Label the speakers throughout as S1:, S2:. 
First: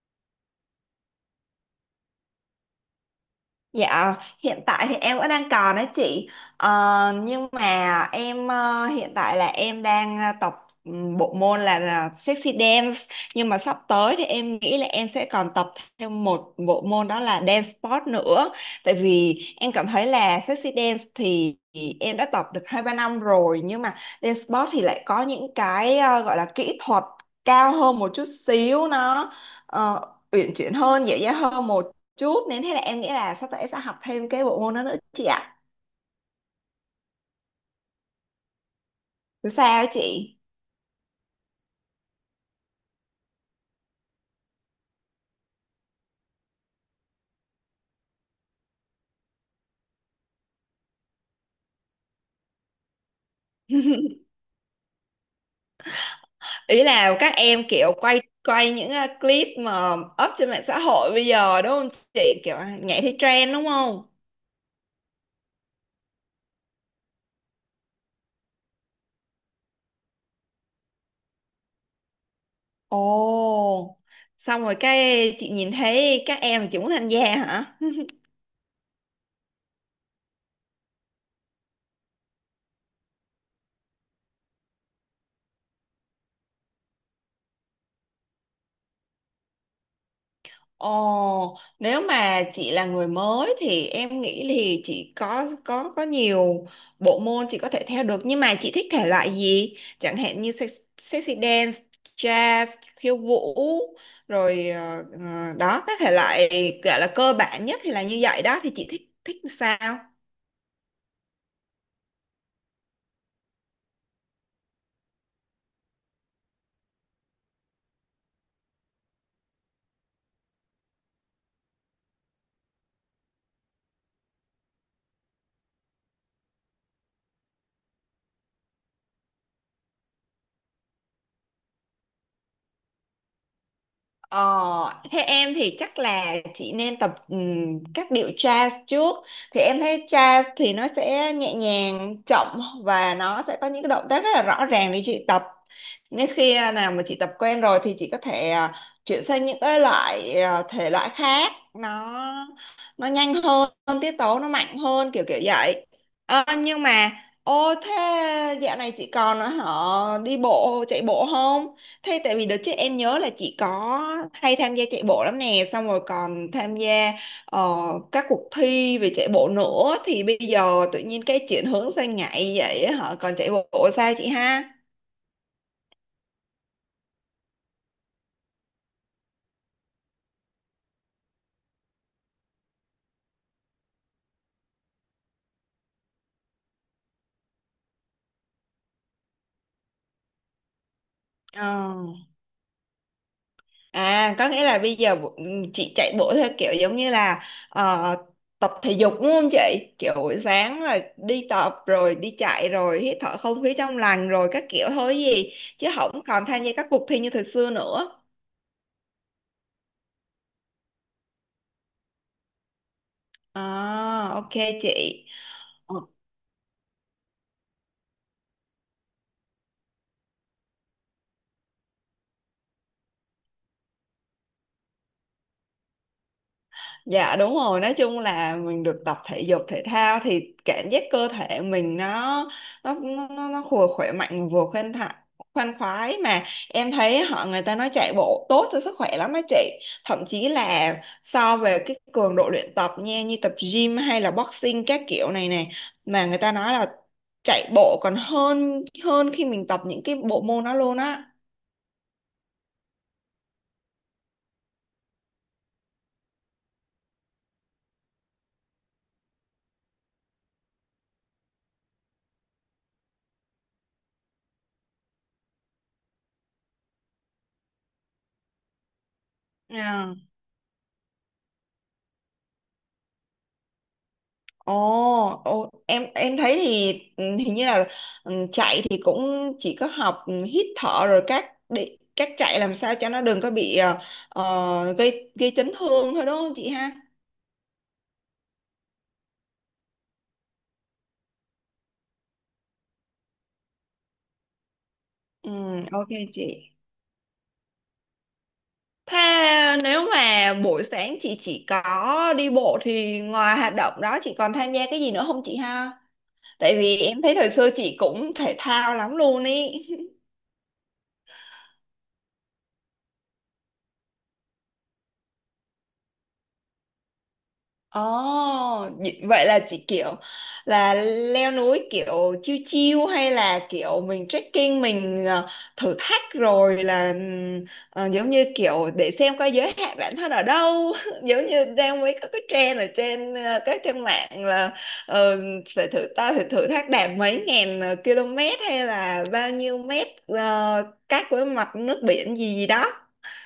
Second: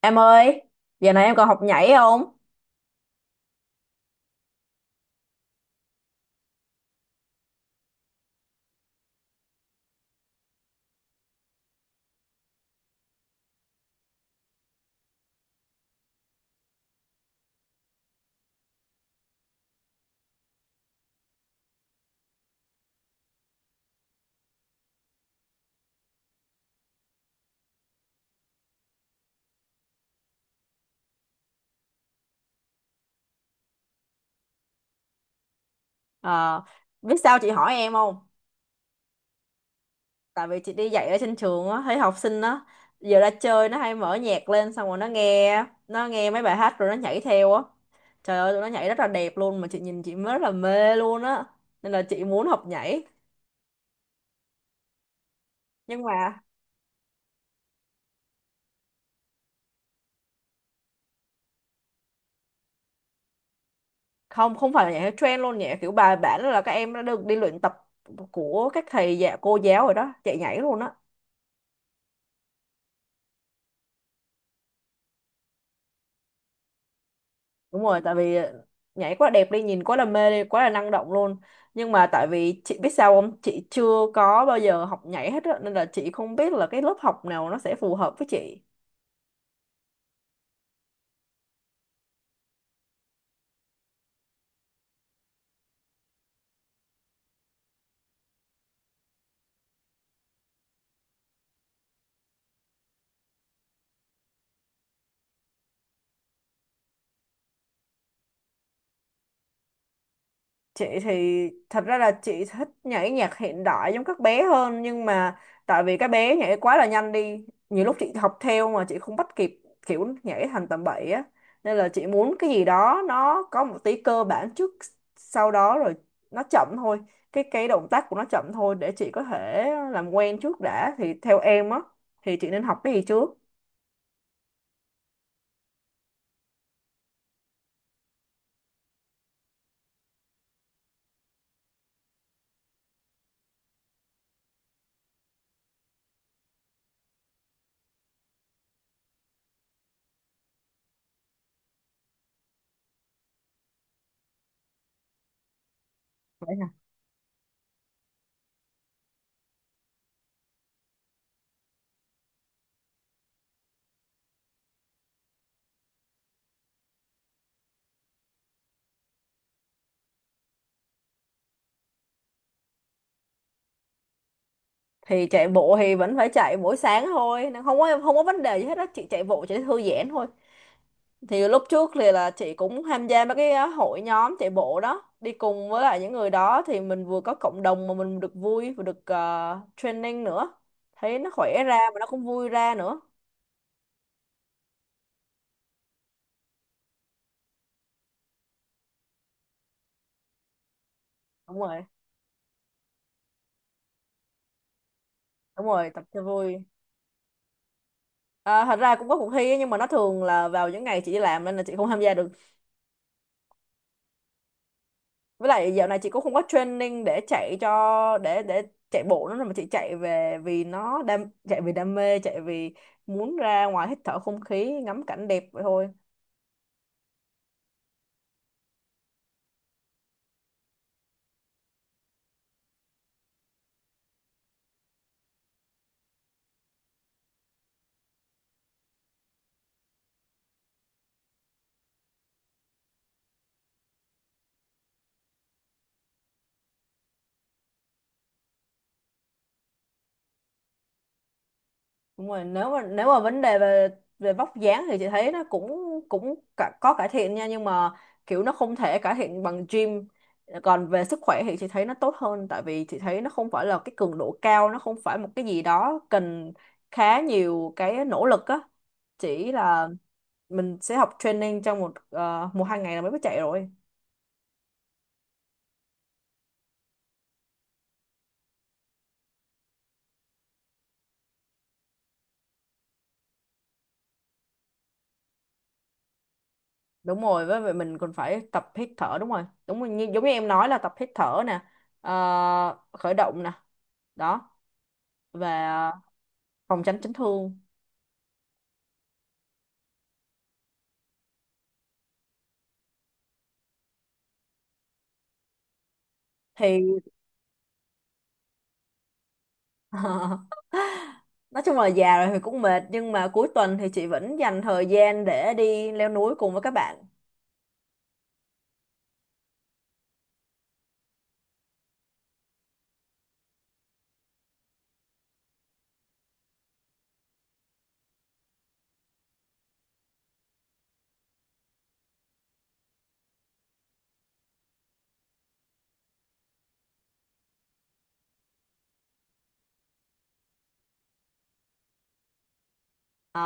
S1: Em ơi, giờ này em còn học nhảy không?
S2: Dạ, hiện tại thì em vẫn đang còn đấy chị. Nhưng mà em hiện tại là em đang tập bộ môn là sexy dance, nhưng mà sắp tới thì em nghĩ là em sẽ còn tập thêm một bộ môn, đó là dance sport nữa. Tại vì em cảm thấy là sexy dance thì em đã tập được hai ba năm rồi, nhưng mà dance sport thì lại có những cái gọi là kỹ thuật cao hơn một chút xíu, nó ờ, uyển chuyển hơn, dễ dàng hơn một chút, nên thế là em nghĩ là sắp tới em sẽ học thêm cái bộ môn đó nữa chị ạ.
S1: Ờ, biết sao chị hỏi em không?
S2: Thì sao chị,
S1: Tại vì chị đi dạy ở trên trường á, thấy học sinh á, giờ ra chơi nó hay mở nhạc lên xong rồi nó nghe mấy bài hát rồi nó nhảy theo á. Trời ơi, tụi nó nhảy rất là đẹp luôn mà chị nhìn chị mới rất là mê luôn á. Nên là chị muốn học nhảy. Nhưng mà
S2: ý là các em kiểu quay quay những clip mà up trên mạng xã hội bây giờ đúng không chị, kiểu à, nhảy theo trend đúng không?
S1: không, không phải là nhảy theo trend luôn, nhảy kiểu bài bản là các em đã được đi luyện tập của các thầy dạ cô giáo rồi đó, chạy nhảy luôn á.
S2: Ồ, xong rồi cái chị nhìn thấy các em chị muốn tham gia hả?
S1: Đúng rồi, tại vì nhảy quá đẹp đi, nhìn quá là mê đi, quá là năng động luôn. Nhưng mà tại vì chị biết sao không? Chị chưa có bao giờ học nhảy hết á, nên là chị không biết là cái lớp học nào nó sẽ phù hợp với chị.
S2: Ồ, nếu mà chị là người mới thì em nghĩ thì chị có nhiều bộ môn chị có thể theo được, nhưng mà chị thích thể loại gì? Chẳng hạn như sexy dance, jazz, khiêu vũ rồi đó các thể loại gọi là cơ bản nhất thì là như vậy đó, thì chị thích thích sao?
S1: Chị thì thật ra là chị thích nhảy nhạc hiện đại giống các bé hơn, nhưng mà tại vì các bé nhảy quá là nhanh đi, nhiều lúc chị học theo mà chị không bắt kịp, kiểu nhảy thành tầm bậy á, nên là chị muốn cái gì đó nó có một tí cơ bản trước, sau đó rồi nó chậm thôi, cái động tác của nó chậm thôi để chị có thể làm quen trước đã. Thì theo em á thì chị nên học cái gì trước?
S2: Ờ, Thế em thì chắc là chị nên tập các điệu jazz trước, thì em thấy jazz thì nó sẽ nhẹ nhàng chậm và nó sẽ có những cái động tác rất là rõ ràng để chị tập. Nên khi nào mà chị tập quen rồi thì chị có thể chuyển sang những cái loại thể loại khác, nó nhanh hơn, tiết tấu nó mạnh hơn, kiểu kiểu vậy. Ờ,
S1: Vậy hả?
S2: nhưng mà ô, thế dạo này chị còn họ đi bộ chạy bộ không? Thế tại vì đợt trước em nhớ là chị có hay tham gia chạy bộ lắm nè, xong rồi còn tham gia ờ, các cuộc thi về chạy bộ nữa, thì bây giờ tự nhiên cái chuyển hướng sang nhảy vậy á hả? Còn chạy bộ sao chị ha?
S1: Thì chạy bộ thì vẫn phải chạy mỗi sáng thôi nên không có vấn đề gì hết á, chị chạy bộ chỉ để thư giãn thôi. Thì lúc trước thì là chị cũng tham gia mấy cái hội nhóm chạy bộ đó, đi cùng với lại những người đó thì mình vừa có cộng đồng mà mình được vui và được training nữa, thấy nó khỏe ra
S2: Ờ.
S1: mà nó cũng vui ra nữa.
S2: À, có nghĩa là bây giờ chị chạy bộ theo kiểu giống như là ờ, tập thể dục đúng không chị? Kiểu buổi sáng là đi
S1: Đúng
S2: tập
S1: rồi,
S2: rồi đi chạy rồi hít thở không khí trong lành rồi các kiểu thôi gì,
S1: đúng
S2: chứ
S1: rồi, tập cho
S2: không còn
S1: vui.
S2: tham gia các cuộc thi như thời xưa nữa.
S1: À, thật ra cũng có cuộc thi ấy, nhưng mà nó thường là vào những ngày chị đi làm nên là chị không tham gia được.
S2: À, ok chị.
S1: Với lại dạo
S2: Ờ,
S1: này chị cũng không có training để chạy cho để chạy bộ nữa, mà chị chạy về vì nó đam, chạy vì đam mê, chạy vì muốn ra ngoài hít thở không khí, ngắm cảnh đẹp vậy thôi.
S2: Dạ đúng rồi, nói chung là mình được tập thể dục thể thao thì cảm giác cơ thể mình nó vừa khỏe mạnh vừa khoan thai khoan khoái, mà em thấy họ người ta nói chạy bộ tốt cho sức khỏe lắm á chị. Thậm chí là so về cái cường độ luyện tập nha, như tập gym hay là boxing các kiểu này này, mà người ta nói là chạy bộ còn hơn hơn khi mình tập những cái bộ môn đó luôn
S1: Đúng rồi, nếu mà vấn đề về về vóc dáng thì chị thấy nó cũng cũng cả, có cải thiện nha, nhưng mà kiểu nó không thể cải thiện bằng gym. Còn về sức khỏe thì chị thấy nó tốt hơn, tại vì chị thấy nó không phải là cái cường độ cao, nó không phải một cái gì đó cần khá nhiều cái nỗ lực á, chỉ là
S2: á.
S1: mình sẽ học training trong một hai ngày là mới có chạy rồi.
S2: Ồ, ồ, em thấy thì ừ, hình như là ừ, chạy thì cũng chỉ có học ừ, hít thở rồi các để các chạy làm sao cho nó đừng có bị gây gây chấn thương thôi đúng không chị ha?
S1: Đúng rồi, với vậy mình còn phải tập hít thở. Đúng rồi, đúng rồi, giống như em nói là tập hít thở nè, khởi động nè đó,
S2: Ừ,
S1: và
S2: ok chị.
S1: phòng tránh chấn thương.
S2: Thế nếu mà buổi sáng chị chỉ có đi bộ thì ngoài hoạt động đó chị còn tham gia cái gì nữa không chị ha? Tại
S1: Thì
S2: vì em thấy thời xưa chị cũng thể thao lắm luôn ý.
S1: nói chung là già rồi thì cũng mệt, nhưng mà cuối tuần thì chị vẫn dành thời gian để đi leo núi cùng với các bạn.
S2: Ồ, vậy vậy là chỉ kiểu là leo núi kiểu chiêu chiêu, hay là kiểu mình trekking mình thử thách rồi là giống như kiểu để xem coi giới hạn bản thân ở đâu giống như đang mấy có cái trend ở trên các trang mạng là ờ, phải thử thách đạt mấy ngàn km hay là bao nhiêu mét cách với mặt nước biển gì gì đó.
S1: Ờ,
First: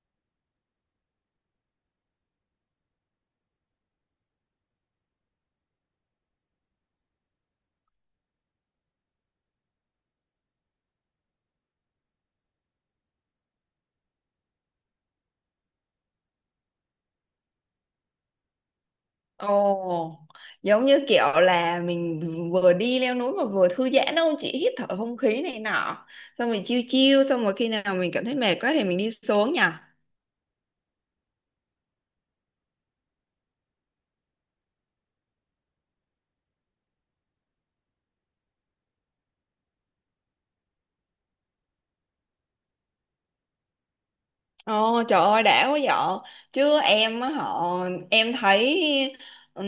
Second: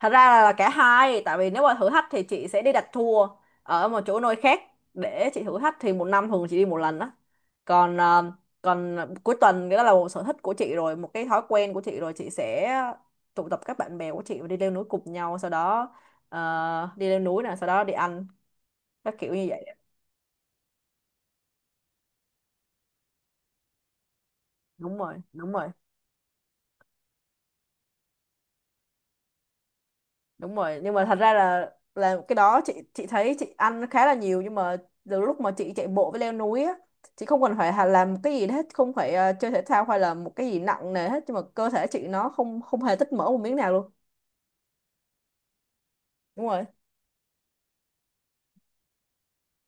S1: thật ra là cả hai, tại vì nếu mà thử thách thì chị sẽ đi đặt tour ở một chỗ nơi khác để chị thử thách, thì một năm thường chị đi một lần đó. Còn ờ, còn cuối tuần, cái đó là một sở thích của chị rồi, một cái thói quen của chị rồi, chị sẽ tụ tập các bạn bè của chị và đi leo núi cùng nhau, sau đó đi leo núi nè, sau đó đi ăn, các kiểu như vậy.
S2: Ồ, giống như kiểu là mình vừa đi leo núi mà vừa thư giãn đâu chị, hít thở
S1: Đúng
S2: không
S1: rồi,
S2: khí
S1: đúng
S2: này
S1: rồi,
S2: nọ, xong rồi chiêu chiêu, xong rồi khi nào mình cảm thấy mệt quá thì mình đi xuống nhỉ.
S1: đúng rồi. Nhưng mà thật ra là cái đó, chị thấy chị ăn khá là nhiều, nhưng mà từ lúc mà chị chạy bộ với leo núi á, chị không cần phải làm cái gì hết, không phải chơi thể thao hay là một cái gì nặng nề hết, nhưng mà cơ thể chị nó không không hề tích mỡ một miếng nào luôn.
S2: Ồ, trời ơi đã quá vợ,
S1: Đúng rồi,
S2: chứ em á họ em thấy ừm,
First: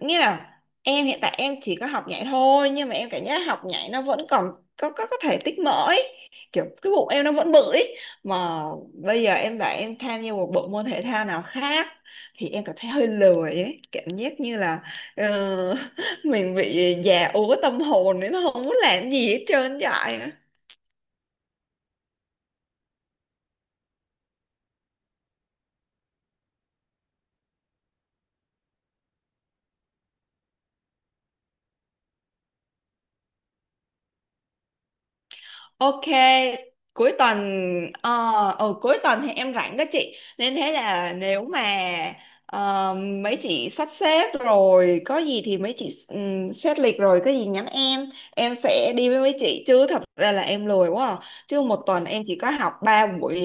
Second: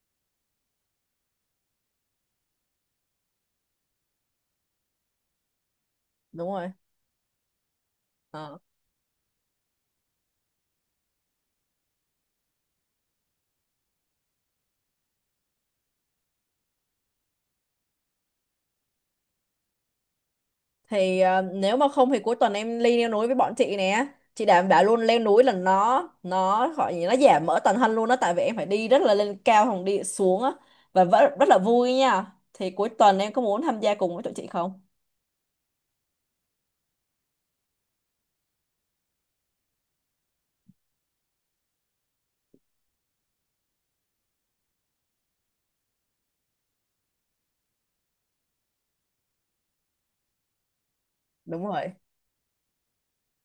S2: nghĩa là em hiện tại em chỉ có học nhảy thôi, nhưng mà em cảm giác học nhảy nó vẫn còn có thể tích mỡ ấy.
S1: đúng
S2: Kiểu
S1: rồi.
S2: cái bụng em nó vẫn bự ấy.
S1: ờ
S2: Mà bây giờ em bảo em tham gia một bộ môn thể thao nào khác thì em cảm thấy hơi lười ấy, cảm giác như là ờ, mình bị già úa tâm hồn nên nó không muốn làm gì hết trơn vậy.
S1: thì ờ, nếu mà không thì cuối tuần em đi leo núi với bọn chị nè, chị đảm bảo luôn, leo núi là nó gọi gì, nó giảm mỡ toàn thân luôn đó, tại vì em phải đi rất là lên cao không đi xuống á, và vẫn rất là vui nha, thì cuối tuần em có muốn tham gia cùng với tụi chị không?
S2: Ok, cuối tuần ờ ừ, cuối tuần thì em rảnh đó chị. Nên thế là nếu mà ờ, mấy chị sắp xếp rồi có gì thì mấy chị xét lịch rồi có gì nhắn em sẽ đi với mấy chị, chứ thật ra là em lười quá à. Chứ
S1: Đúng rồi,
S2: một tuần em chỉ có học 3 buổi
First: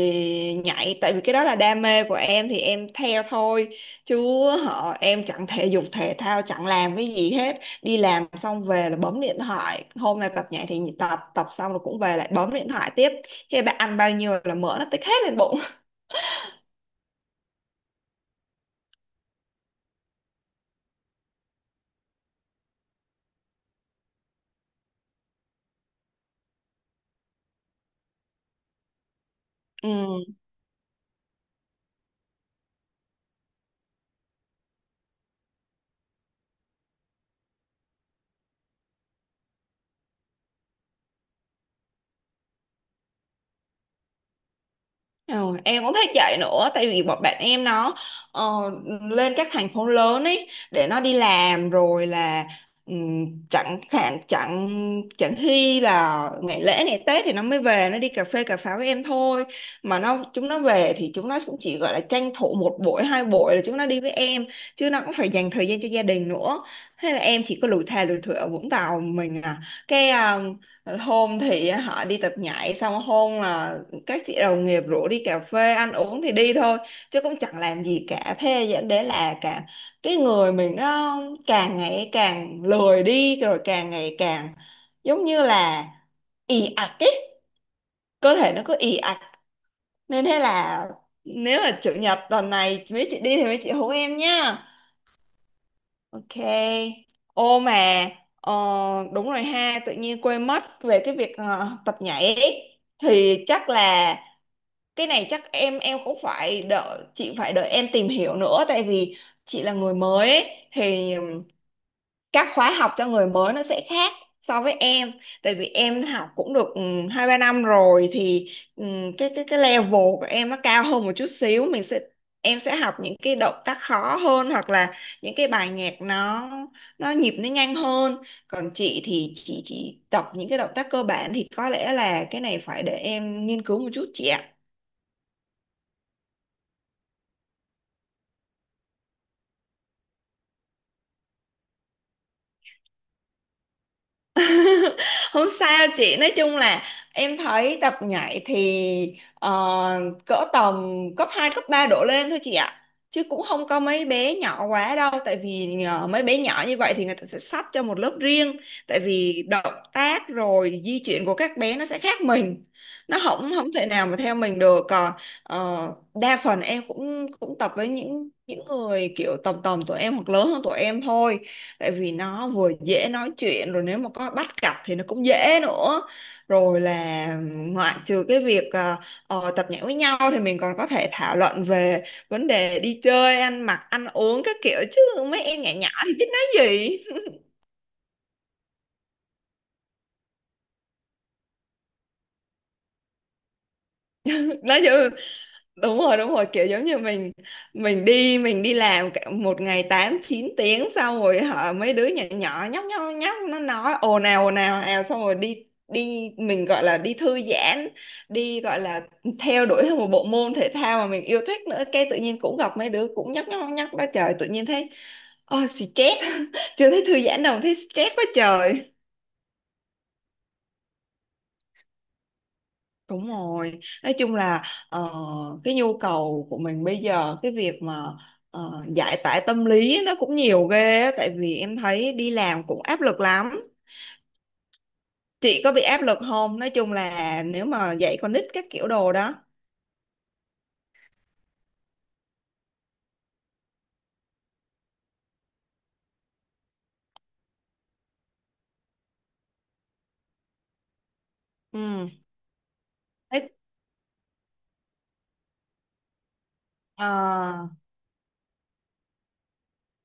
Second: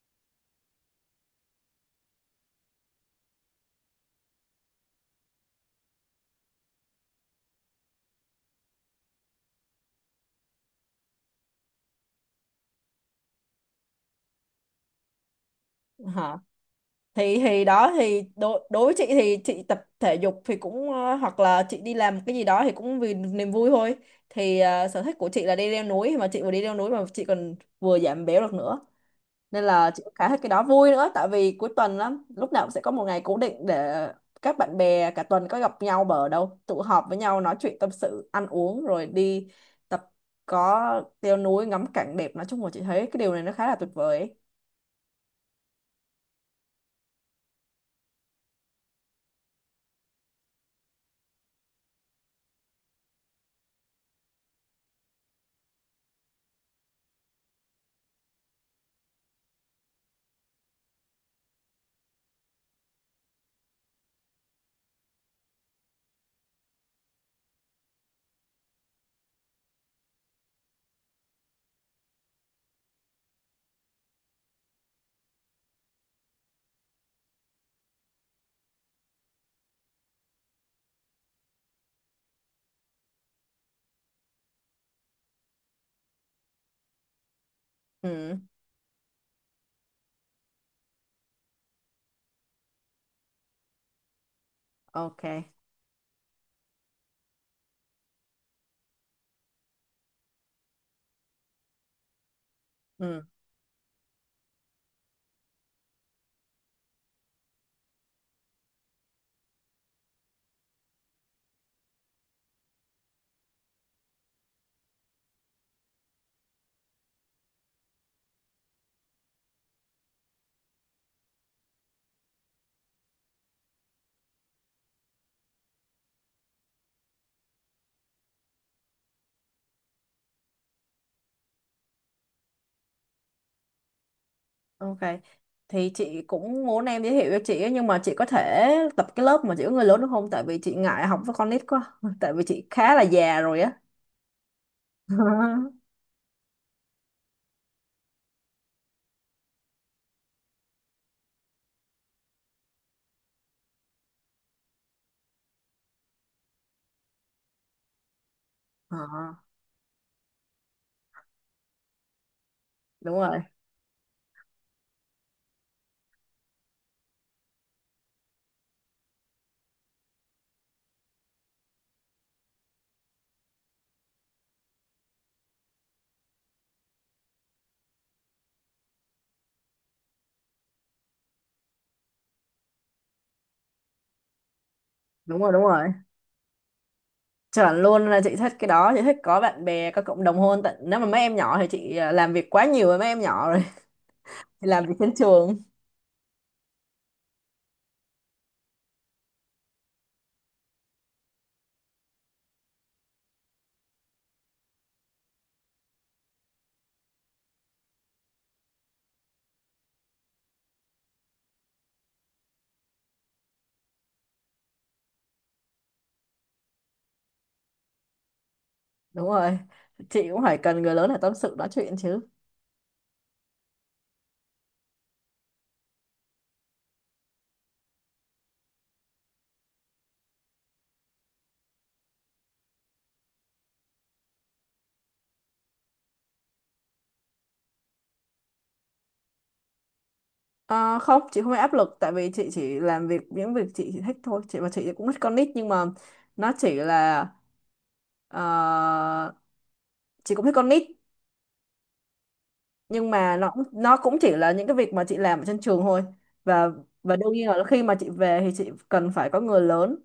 S2: nhảy, tại vì cái đó là đam mê của em thì em theo thôi. Chứ họ em chẳng thể dục thể thao chẳng làm cái gì hết, đi làm xong về là bấm điện thoại, hôm nay tập nhảy thì tập, tập xong rồi cũng về lại bấm điện thoại tiếp, khi bạn ăn bao nhiêu là mỡ nó tích hết lên bụng.
S1: hả? Thì đó, thì đối đối với chị thì chị tập thể dục thì cũng, hoặc là chị đi làm cái gì đó thì cũng vì niềm vui thôi. Thì sở thích của chị là đi leo núi, mà chị vừa đi leo núi mà chị còn vừa giảm béo được nữa, nên
S2: Ừ.
S1: là chị cũng khá thích cái đó, vui nữa, tại vì cuối tuần lắm lúc nào cũng sẽ có một ngày cố định để các bạn bè cả tuần có gặp nhau bờ đâu tụ họp với nhau, nói chuyện tâm sự, ăn uống, rồi đi tập, có leo núi, ngắm cảnh đẹp, nói chung là chị thấy cái điều này nó khá là tuyệt vời ấy.
S2: Ờ, em cũng thích chạy nữa, tại vì bọn bạn em nó ờ, lên các thành phố lớn ấy để nó đi làm, rồi là chẳng hạn chẳng chẳng khi là ngày lễ ngày Tết thì nó mới về, nó đi cà phê cà pháo với em thôi. Mà nó chúng nó về thì chúng nó cũng chỉ gọi là tranh thủ một buổi hai buổi là chúng nó đi với em, chứ nó cũng phải dành thời gian cho gia đình nữa. Thế là em chỉ có lủi thà lủi thủi ở Vũng Tàu mình à, cái hôm thì họ đi tập nhảy, xong hôm là các chị đồng nghiệp rủ đi cà phê ăn uống thì đi thôi, chứ cũng chẳng làm gì cả. Thế dẫn đến là cả cái người mình nó càng ngày càng lười đi, rồi càng ngày càng giống như là ì ạch ấy, cơ
S1: Ừ,
S2: thể nó cứ ì ạch. Nên thế là nếu là chủ nhật tuần này mấy chị đi thì mấy chị hú em nhá.
S1: ok,
S2: Ok. Ô mà ờ, đúng rồi ha, tự nhiên quên mất về cái việc tập nhảy ấy.
S1: ừ,
S2: Thì chắc là cái này chắc em cũng phải đợi chị, phải đợi em tìm hiểu nữa, tại vì chị là người mới ấy, thì các khóa học cho người mới nó sẽ khác so với em. Tại vì em học cũng được ừ, hai ba năm rồi thì ừ, cái cái level của em nó cao hơn một chút xíu, mình sẽ em sẽ học những cái động tác khó hơn, hoặc là những cái bài nhạc nó nhịp nó nhanh hơn, còn chị thì chị chỉ tập những cái động tác cơ bản, thì có lẽ là cái này phải để em nghiên cứu một chút chị ạ.
S1: ok. Thì chị cũng muốn em giới thiệu cho chị ấy, nhưng mà chị có thể tập cái lớp mà chỉ có người lớn được không, tại vì chị ngại học với con nít quá, tại vì chị khá là già rồi á.
S2: Không sao chị, nói chung là em thấy tập nhảy thì cỡ tầm cấp 2 cấp 3 đổ lên thôi chị ạ, chứ cũng không có mấy bé nhỏ quá đâu. Tại vì nhờ mấy bé nhỏ như vậy thì người ta sẽ sắp cho một lớp riêng,
S1: Ờ,
S2: tại vì động tác rồi di chuyển của các bé nó sẽ khác mình,
S1: đúng
S2: nó
S1: rồi,
S2: không không thể nào mà theo mình được. Còn ờ, đa phần em cũng cũng tập với những người kiểu tầm tầm tuổi em hoặc lớn hơn tuổi em thôi, tại vì nó vừa dễ nói chuyện, rồi nếu mà có bắt cặp thì nó cũng dễ nữa. Rồi là ngoại trừ cái việc tập nhảy với nhau thì mình còn có thể thảo luận về vấn đề đi chơi ăn mặc ăn uống các kiểu, chứ
S1: đúng
S2: mấy
S1: rồi,
S2: em
S1: đúng
S2: nhỏ
S1: rồi.
S2: nhỏ thì biết nói gì.
S1: Chuẩn luôn, là chị thích cái đó, chị thích có bạn bè, có cộng đồng hơn, tận nếu mà mấy em nhỏ thì chị à, làm việc quá nhiều với mấy em nhỏ rồi, thì
S2: Nói
S1: làm
S2: gì,
S1: việc trên trường.
S2: đúng rồi đúng rồi, kiểu giống như mình đi đi làm cả một ngày 8 9 tiếng, xong rồi hả mấy đứa nhỏ nhỏ nhóc nhóc nhóc nó nói ồn ào ào xong rồi đi, đi mình gọi là đi thư giãn, đi gọi là theo đuổi theo một bộ môn thể thao mà mình yêu thích nữa, cái tự nhiên cũng gặp mấy đứa cũng nhóc nhóc nhóc đó, trời tự nhiên thấy oh, stress. Chưa thấy thư giãn đâu thấy stress quá trời.
S1: Đúng rồi. Chị cũng phải cần người lớn để tâm sự nói chuyện chứ.
S2: Đúng rồi, nói chung là ờ, cái nhu cầu của mình bây giờ cái việc mà giải tỏa tâm lý nó cũng nhiều ghê á, tại vì em thấy đi làm cũng áp lực lắm. Chị có bị áp lực không? Nói chung là nếu mà dạy con nít các kiểu đồ đó.
S1: Ờ, không, chị không bị áp lực, tại vì chị chỉ làm việc những việc chị thích thôi. Chị và chị cũng thích con nít, nhưng mà nó chỉ là ờ, chị cũng thích con nít,
S2: Ừ.
S1: nhưng mà
S2: Thế,
S1: nó cũng chỉ là những cái việc mà chị làm ở trên trường thôi. Và
S2: ờ,
S1: và đương nhiên là khi mà chị về thì chị cần phải có người lớn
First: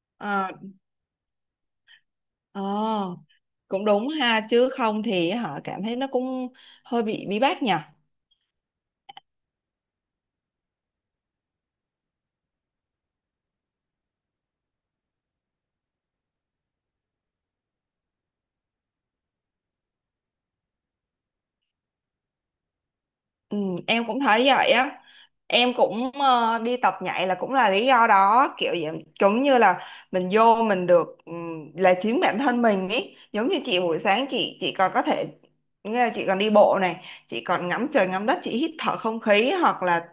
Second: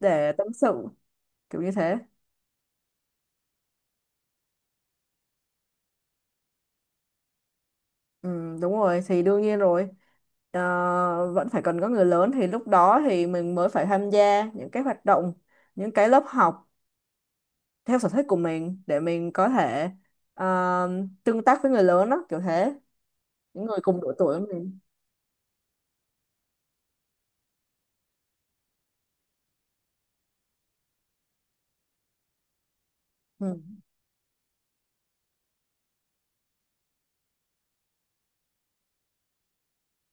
S1: để tâm
S2: ờ,
S1: sự, kiểu như thế.
S2: ờ, cũng đúng ha, chứ không thì hả cảm thấy nó cũng hơi bị bí bách nhỉ.
S1: Ừ, đúng rồi, thì đương nhiên rồi. Ờ, vẫn phải cần có người lớn, thì lúc đó thì mình mới phải tham gia những cái hoạt động, những cái lớp học theo sở thích của mình để mình có thể ờ, tương tác với người lớn đó, kiểu thế,
S2: Ừ,
S1: những người cùng
S2: em
S1: độ
S2: cũng
S1: tuổi
S2: thấy
S1: với
S2: vậy
S1: mình.
S2: á, em cũng đi tập nhảy là cũng là lý do đó kiểu vậy, giống như là mình vô mình được là chính bản thân mình ý. Giống như
S1: Ừ.
S2: chị buổi sáng chị còn có thể, nghĩa là chị còn đi bộ này, chị còn ngắm trời ngắm đất, chị hít thở không khí, hoặc là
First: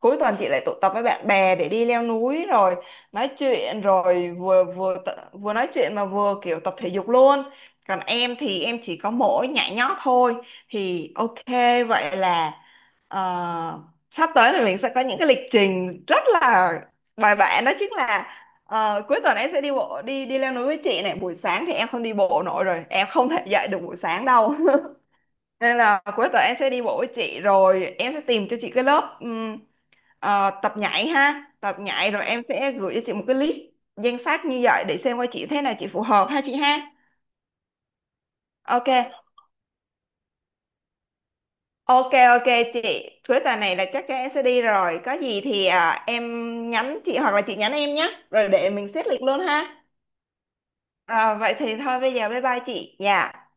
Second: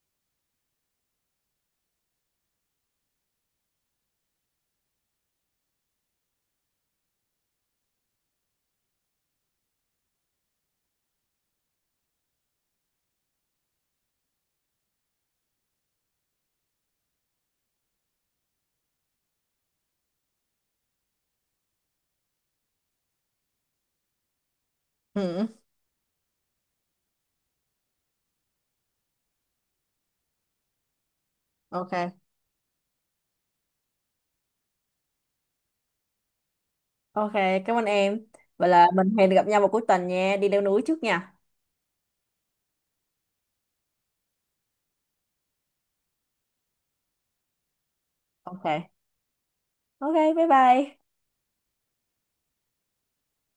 S2: cuối tuần chị lại tụ tập với bạn bè để đi leo núi rồi nói chuyện, rồi vừa vừa tự- vừa nói chuyện mà vừa kiểu tập thể dục luôn. Còn em thì em chỉ có mỗi nhảy nhót thôi, thì ok vậy là. Ờ, sắp tới thì mình sẽ có những cái lịch trình rất là bài bản, đó chính là cuối tuần em sẽ đi bộ đi đi leo núi với chị này, buổi sáng thì em không đi bộ nổi rồi, em không thể dậy được buổi sáng đâu.
S1: Ừ.
S2: Nên là cuối tuần em sẽ đi bộ với chị, rồi em sẽ tìm cho chị cái lớp tập nhảy ha, tập nhảy
S1: Ok,
S2: rồi em sẽ gửi cho chị một cái list danh sách như vậy để xem coi chị thế nào, chị phù hợp ha chị ha.
S1: ok, cảm ơn em, vậy là mình
S2: Ok.
S1: hẹn gặp nhau vào cuối tuần nha, đi leo núi trước nha.
S2: Ok chị, cuối tuần này là chắc chắn em sẽ đi rồi. Có gì thì em nhắn chị hoặc là chị nhắn em nhé. Rồi để
S1: Ok,
S2: mình xét lịch luôn ha.
S1: ok, bye bye.
S2: À, vậy thì thôi bây giờ bye bye chị. Dạ.